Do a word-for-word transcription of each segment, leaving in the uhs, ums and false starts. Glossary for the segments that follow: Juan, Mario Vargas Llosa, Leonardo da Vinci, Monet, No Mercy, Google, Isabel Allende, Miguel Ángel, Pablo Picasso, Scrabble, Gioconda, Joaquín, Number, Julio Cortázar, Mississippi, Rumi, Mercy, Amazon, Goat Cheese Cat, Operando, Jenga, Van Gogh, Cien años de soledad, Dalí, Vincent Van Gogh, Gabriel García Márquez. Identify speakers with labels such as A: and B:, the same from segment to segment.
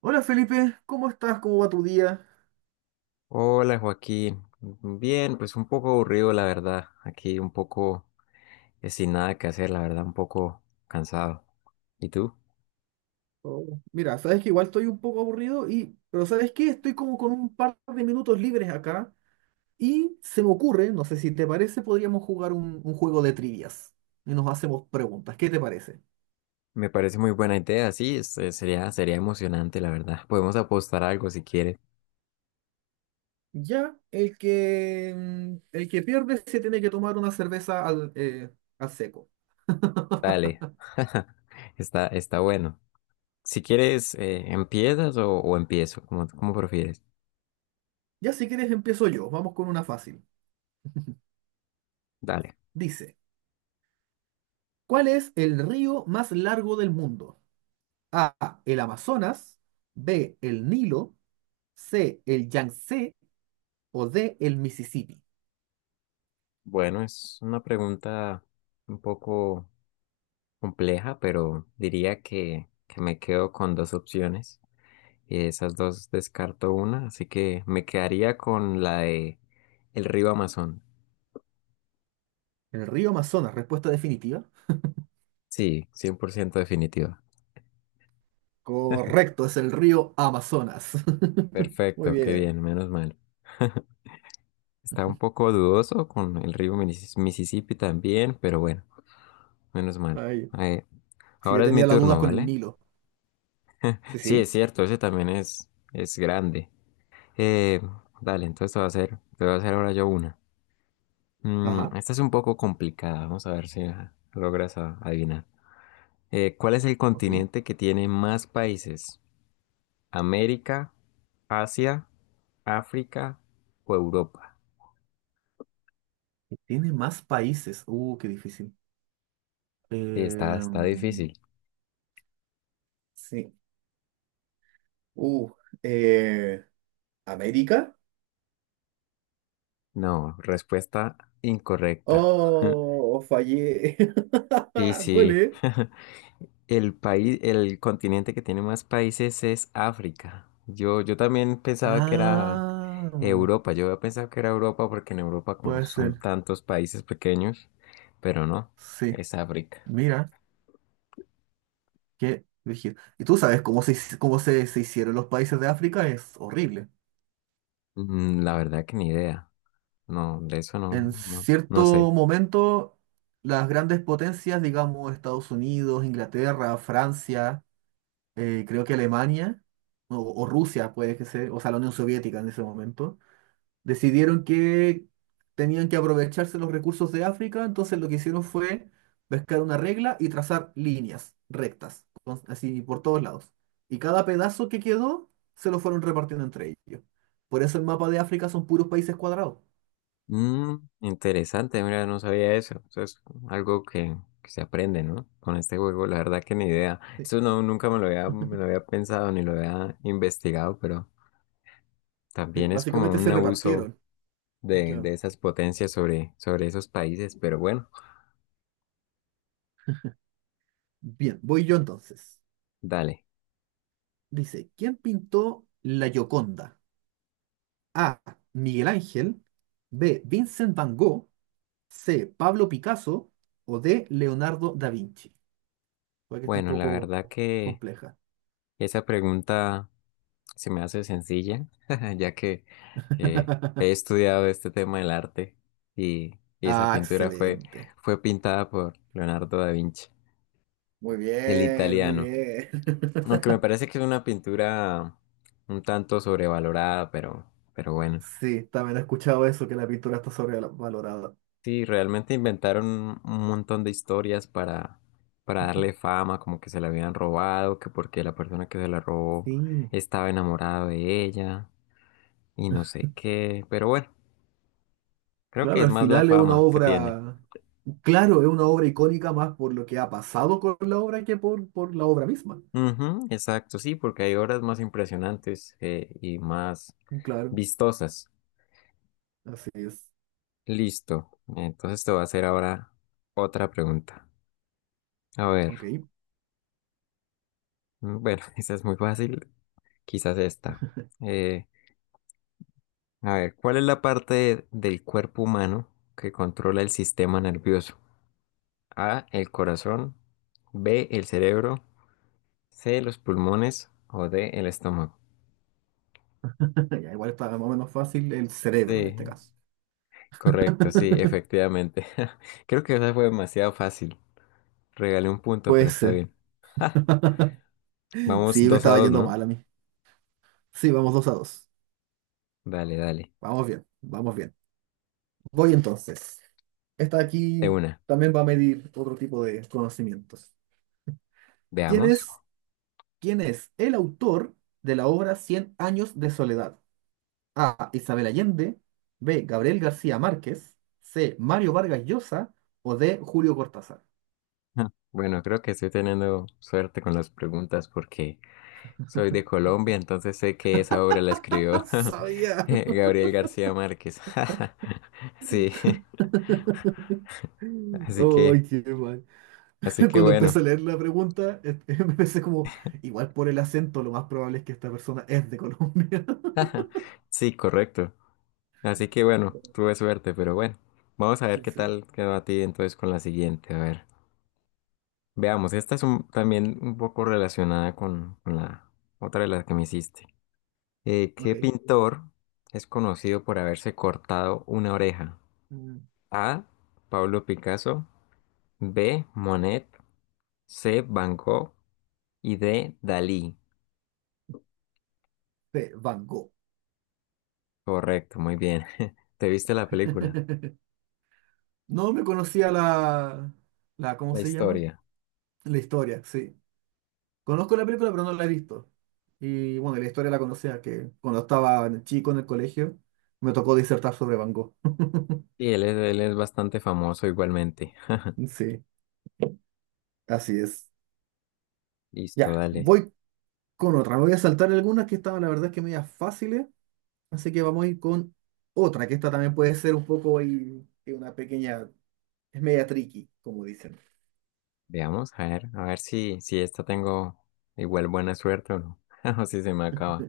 A: Hola Felipe, ¿cómo estás? ¿Cómo va tu día?
B: Hola Joaquín, bien, pues un poco aburrido la verdad, aquí un poco eh, sin nada que hacer, la verdad un poco cansado. ¿Y tú?
A: Oh, mira, sabes que igual estoy un poco aburrido y, pero ¿sabes qué? Estoy como con un par de minutos libres acá y se me ocurre, no sé si te parece, podríamos jugar un, un juego de trivias y nos hacemos preguntas. ¿Qué te parece?
B: Me parece muy buena idea, sí, este, sería, sería emocionante la verdad. Podemos apostar algo si quieres.
A: Ya, el que, mm, el que pierde se tiene que tomar una cerveza al, eh, al seco.
B: Dale, está, está bueno. Si quieres, eh, ¿empiezas o, o empiezo? Como, como prefieres.
A: Ya si quieres empiezo yo, vamos con una fácil.
B: Dale.
A: Dice, ¿cuál es el río más largo del mundo? A, el Amazonas; B, el Nilo; C, el Yangtze; o D, el Mississippi.
B: Bueno, es una pregunta un poco compleja, pero diría que, que me quedo con dos opciones. Y esas dos descarto una, así que me quedaría con la de el río Amazon.
A: El río Amazonas, respuesta definitiva.
B: Sí, cien por ciento definitiva.
A: Correcto, es el río Amazonas. Muy
B: Perfecto, qué
A: bien.
B: bien, menos mal. Está un poco dudoso con el río Minis- Mississippi también, pero bueno, menos mal.
A: Ay,
B: Eh,
A: sí, yo
B: Ahora es mi
A: tenía las dudas
B: turno,
A: con el
B: ¿vale?
A: Nilo. Sí,
B: Sí, es
A: sí.
B: cierto, ese también es, es grande. Eh, Dale, entonces te voy a hacer, te voy a hacer ahora yo una. Mm,
A: Ajá.
B: esta es un poco complicada, vamos a ver si la logras a- adivinar. Eh, ¿cuál es el
A: Ok. Y
B: continente que tiene más países? ¿América, Asia, África o Europa?
A: tiene más países. Uh, qué difícil.
B: Sí, está, está
A: Em,
B: difícil.
A: Sí. Uh, eh, ¿América?
B: No, respuesta incorrecta.
A: Oh, fallé.
B: Sí,
A: ¿Cuál
B: sí.
A: es?
B: El país, el continente que tiene más países es África. Yo, yo también pensaba que era
A: Ah,
B: Europa. Yo había pensado que era Europa porque en Europa como
A: puede
B: son
A: ser.
B: tantos países pequeños, pero no,
A: Sí.
B: es África.
A: Mira. Qué brígido. Y tú sabes cómo se, hici- cómo se, se hicieron los países de África, es horrible.
B: Mm, La verdad que ni idea. No, de eso no,
A: En
B: no, no sé.
A: cierto momento, las grandes potencias, digamos Estados Unidos, Inglaterra, Francia, eh, creo que Alemania, o, o Rusia puede que sea, o sea, la Unión Soviética en ese momento, decidieron que tenían que aprovecharse los recursos de África, entonces lo que hicieron fue pescar una regla y trazar líneas rectas, con- así por todos lados. Y cada pedazo que quedó se lo fueron repartiendo entre ellos. Por eso el mapa de África son puros países cuadrados.
B: Mm, Interesante, mira, no sabía eso. Eso es algo que, que se aprende, ¿no? Con este juego, la verdad que ni idea.
A: Sí,
B: Eso no, nunca me lo había, me lo había pensado ni lo había investigado, pero
A: sí,
B: también es como
A: básicamente
B: un
A: se
B: abuso
A: repartieron.
B: de,
A: Claro.
B: de esas potencias sobre, sobre esos países. Pero bueno,
A: Bien, voy yo entonces.
B: dale.
A: Dice, ¿quién pintó la Gioconda? A, Miguel Ángel; B, Vincent Van Gogh; C, Pablo Picasso; o D, Leonardo da Vinci. Puede que esté un
B: Bueno, la
A: poco
B: verdad que
A: compleja.
B: esa pregunta se me hace sencilla, ya que eh, he estudiado este tema del arte y, y esa
A: Ah,
B: pintura fue,
A: excelente.
B: fue pintada por Leonardo da Vinci,
A: Muy
B: el
A: bien, muy
B: italiano.
A: bien.
B: Aunque me parece que es una pintura un tanto sobrevalorada, pero, pero bueno.
A: Sí, también he escuchado eso, que la pintura está sobrevalorada.
B: Sí, realmente inventaron un un montón de historias para, para darle fama, como que se la habían robado, que porque la persona que se la robó
A: Sí,
B: estaba enamorado de ella y no sé qué, pero bueno. Creo que
A: claro,
B: es
A: al
B: más la
A: final es una
B: fama que tiene.
A: obra, claro, es una obra icónica más por lo que ha pasado con la obra que por, por la obra misma.
B: Ujú, exacto, sí, porque hay obras más impresionantes eh, y más
A: Claro,
B: vistosas.
A: así es.
B: Listo. Entonces te voy a hacer ahora otra pregunta. A ver,
A: Ok.
B: mm, bueno, esa es muy fácil, quizás esta. Eh, a ver, ¿cuál es la parte del cuerpo humano que controla el sistema nervioso? A, el corazón; B, el cerebro; C, los pulmones; o D, el estómago.
A: Ya, igual está más o menos fácil el cerebro en este
B: Sí,
A: caso.
B: correcto, sí, efectivamente. Creo que esa fue demasiado fácil. Regalé un punto,
A: Puede
B: pero está
A: ser.
B: bien. Vamos
A: Sí, me
B: dos a
A: estaba
B: dos,
A: yendo
B: ¿no?
A: mal a mí. Sí, vamos dos a dos.
B: Dale, dale.
A: Vamos bien, vamos bien. Voy entonces. Esta
B: De
A: aquí
B: una.
A: también va a medir otro tipo de conocimientos. ¿Quién
B: Veamos.
A: es, quién es el autor de la obra Cien años de soledad? A, Isabel Allende; B, Gabriel García Márquez; C, Mario Vargas Llosa; o D, Julio Cortázar.
B: Ah, bueno, creo que estoy teniendo suerte con las preguntas porque soy de Colombia, entonces sé que esa obra la
A: ¡Ah,
B: escribió
A: sabía!
B: Gabriel García Márquez. Sí, así que,
A: ¡Ay, qué mal!
B: así que
A: Cuando empecé
B: bueno.
A: a leer la pregunta, eh, me pensé como, igual por el acento, lo más probable es que esta persona es de Colombia.
B: Sí, correcto. Así que bueno, tuve suerte, pero bueno. Vamos a ver qué
A: Sí,
B: tal quedó a ti entonces con la siguiente. A ver. Veamos, esta es un- también un poco relacionada con, con la otra de las que me hiciste. Eh, ¿qué
A: ok.
B: pintor es conocido por haberse cortado una oreja?
A: Mm,
B: A, Pablo Picasso; B, Monet; C, Van Gogh; y D, Dalí.
A: sí, Van Gogh.
B: Correcto, muy bien. ¿Te viste la película?
A: No me conocía la, la, ¿cómo
B: La
A: se llama?
B: historia.
A: La historia, sí. Conozco la película, pero no la he visto. Y bueno, la historia la conocía, que cuando estaba chico en el colegio, me tocó disertar sobre Van Gogh.
B: Sí, él es, él es bastante famoso igualmente.
A: Sí, así es.
B: Listo,
A: Ya,
B: dale.
A: voy con otra. Me voy a saltar algunas que estaban, la verdad, es que medias fáciles. Así que vamos a ir con otra, que esta también puede ser un poco y, y una pequeña, es media tricky, como dicen.
B: Veamos, a ver, a ver si, si esta tengo igual buena suerte o no. O si se me acaba.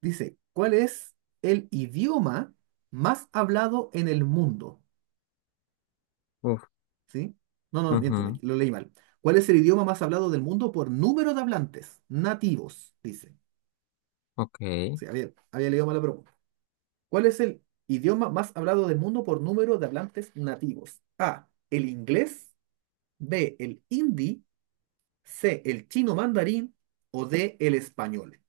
A: Dice, ¿cuál es el idioma más hablado en el mundo?
B: Uf.
A: ¿Sí? No, no, miento, me-
B: Ujú,
A: lo leí mal. ¿Cuál es el idioma más hablado del mundo por número de hablantes nativos? Dice.
B: ok,
A: Sí, había, había leído mal la pregunta. ¿Cuál es el idioma más hablado del mundo por número de hablantes nativos? A, el inglés; B, el hindi; C, el chino mandarín; o D, el español.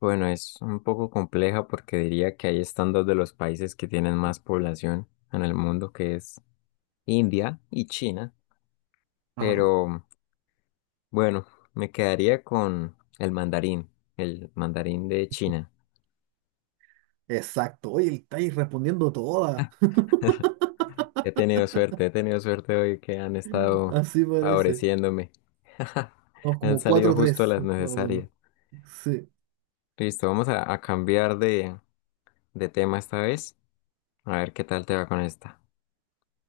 B: bueno, es un poco compleja porque diría que ahí están dos de los países que tienen más población en el mundo, que es India y China, pero
A: Ajá.
B: bueno, me quedaría con el mandarín, el mandarín de China.
A: Exacto. Oye, estáis respondiendo todas.
B: He tenido suerte, he tenido suerte hoy que han estado
A: Así parece.
B: favoreciéndome.
A: Vamos
B: Han
A: como
B: salido
A: 4
B: justo
A: tres
B: las
A: más o menos.
B: necesarias.
A: Sí.
B: Listo, vamos a, a cambiar de, de tema esta vez. A ver qué tal te va con esta.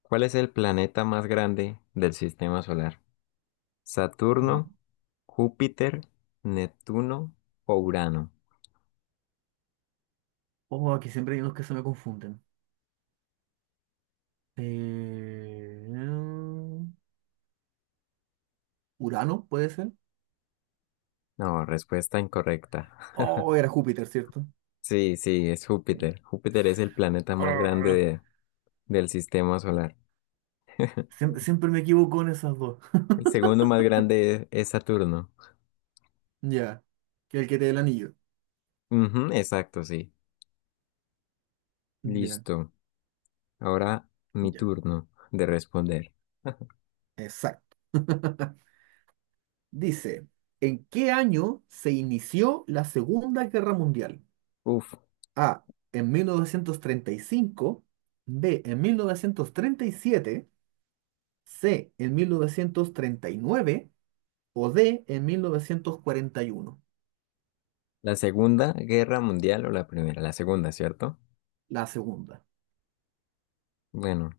B: ¿Cuál es el planeta más grande del sistema solar?
A: Ajá.
B: ¿Saturno, Júpiter, Neptuno o Urano?
A: Oh, aquí siempre hay unos que se me confunden. Eh, ¿Urano puede ser?
B: No, respuesta incorrecta.
A: Oh, era Júpiter, ¿cierto?
B: Sí, sí, es Júpiter. Júpiter es el planeta más grande
A: Ah,
B: de- del sistema solar.
A: siem- siempre me equivoco en esas dos.
B: El segundo más grande es, es Saturno.
A: Ya. Que el que te dé el anillo.
B: Ujú, exacto, sí.
A: Ya,
B: Listo. Ahora mi
A: ya.
B: turno de responder.
A: Exacto. Dice, ¿en qué año se inició la Segunda Guerra Mundial?
B: Uf,
A: A, en mil novecientos treinta y cinco; B, en mil novecientos treinta y siete; C, en mil novecientos treinta y nueve; o D, en mil novecientos cuarenta y uno.
B: ¿la Segunda Guerra Mundial o la primera? La segunda, ¿cierto?
A: La segunda.
B: Bueno,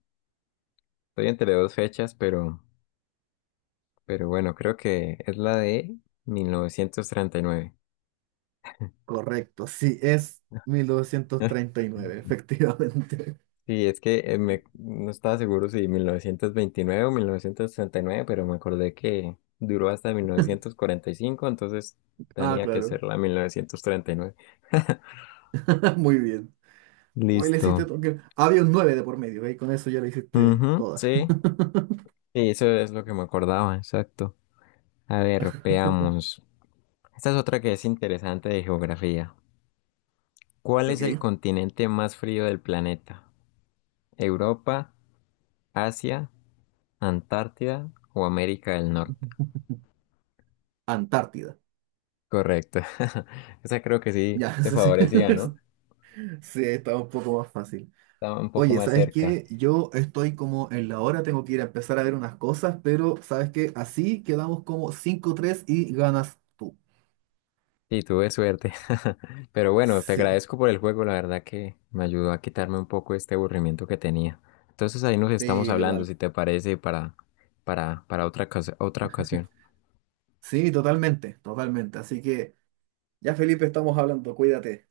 B: estoy entre dos fechas, pero Pero bueno, creo que es la de mil novecientos treinta y nueve.
A: Correcto, sí, es mil novecientos treinta y nueve, efectivamente.
B: Sí, es que eh, me, no estaba seguro si mil novecientos veintinueve o mil novecientos treinta y nueve, pero me acordé que duró hasta mil novecientos cuarenta y cinco, entonces
A: Ah,
B: tenía que
A: claro.
B: ser la mil novecientos treinta y nueve.
A: Muy bien. Hoy le hiciste...
B: Listo.
A: todo- Había un nueve de por medio, ¿ve? Con eso ya le hiciste
B: Ujú,
A: toda.
B: sí, sí, eso es lo que me acordaba, exacto. A ver, veamos. Esta es otra que es interesante de geografía. ¿Cuál es el
A: Ok.
B: continente más frío del planeta? ¿Europa, Asia, Antártida o América del Norte?
A: Antártida.
B: Correcto. Esa creo que sí
A: Ya,
B: te
A: sí, sí,
B: favorecía, ¿no?
A: sí, está un poco más fácil.
B: Estaba un poco
A: Oye,
B: más
A: ¿sabes
B: cerca.
A: qué? Yo estoy como en la hora, tengo que ir a empezar a ver unas cosas, pero ¿sabes qué? Así quedamos como cinco tres y ganas tú.
B: Y tuve suerte. Pero bueno, te
A: Sí,
B: agradezco por el juego. La verdad que me ayudó a quitarme un poco este aburrimiento que tenía. Entonces ahí nos estamos
A: sí,
B: hablando,
A: igual.
B: si te parece, para, para, para otra, ocas- otra ocasión.
A: Sí, totalmente, totalmente. Así que ya, Felipe, estamos hablando, cuídate.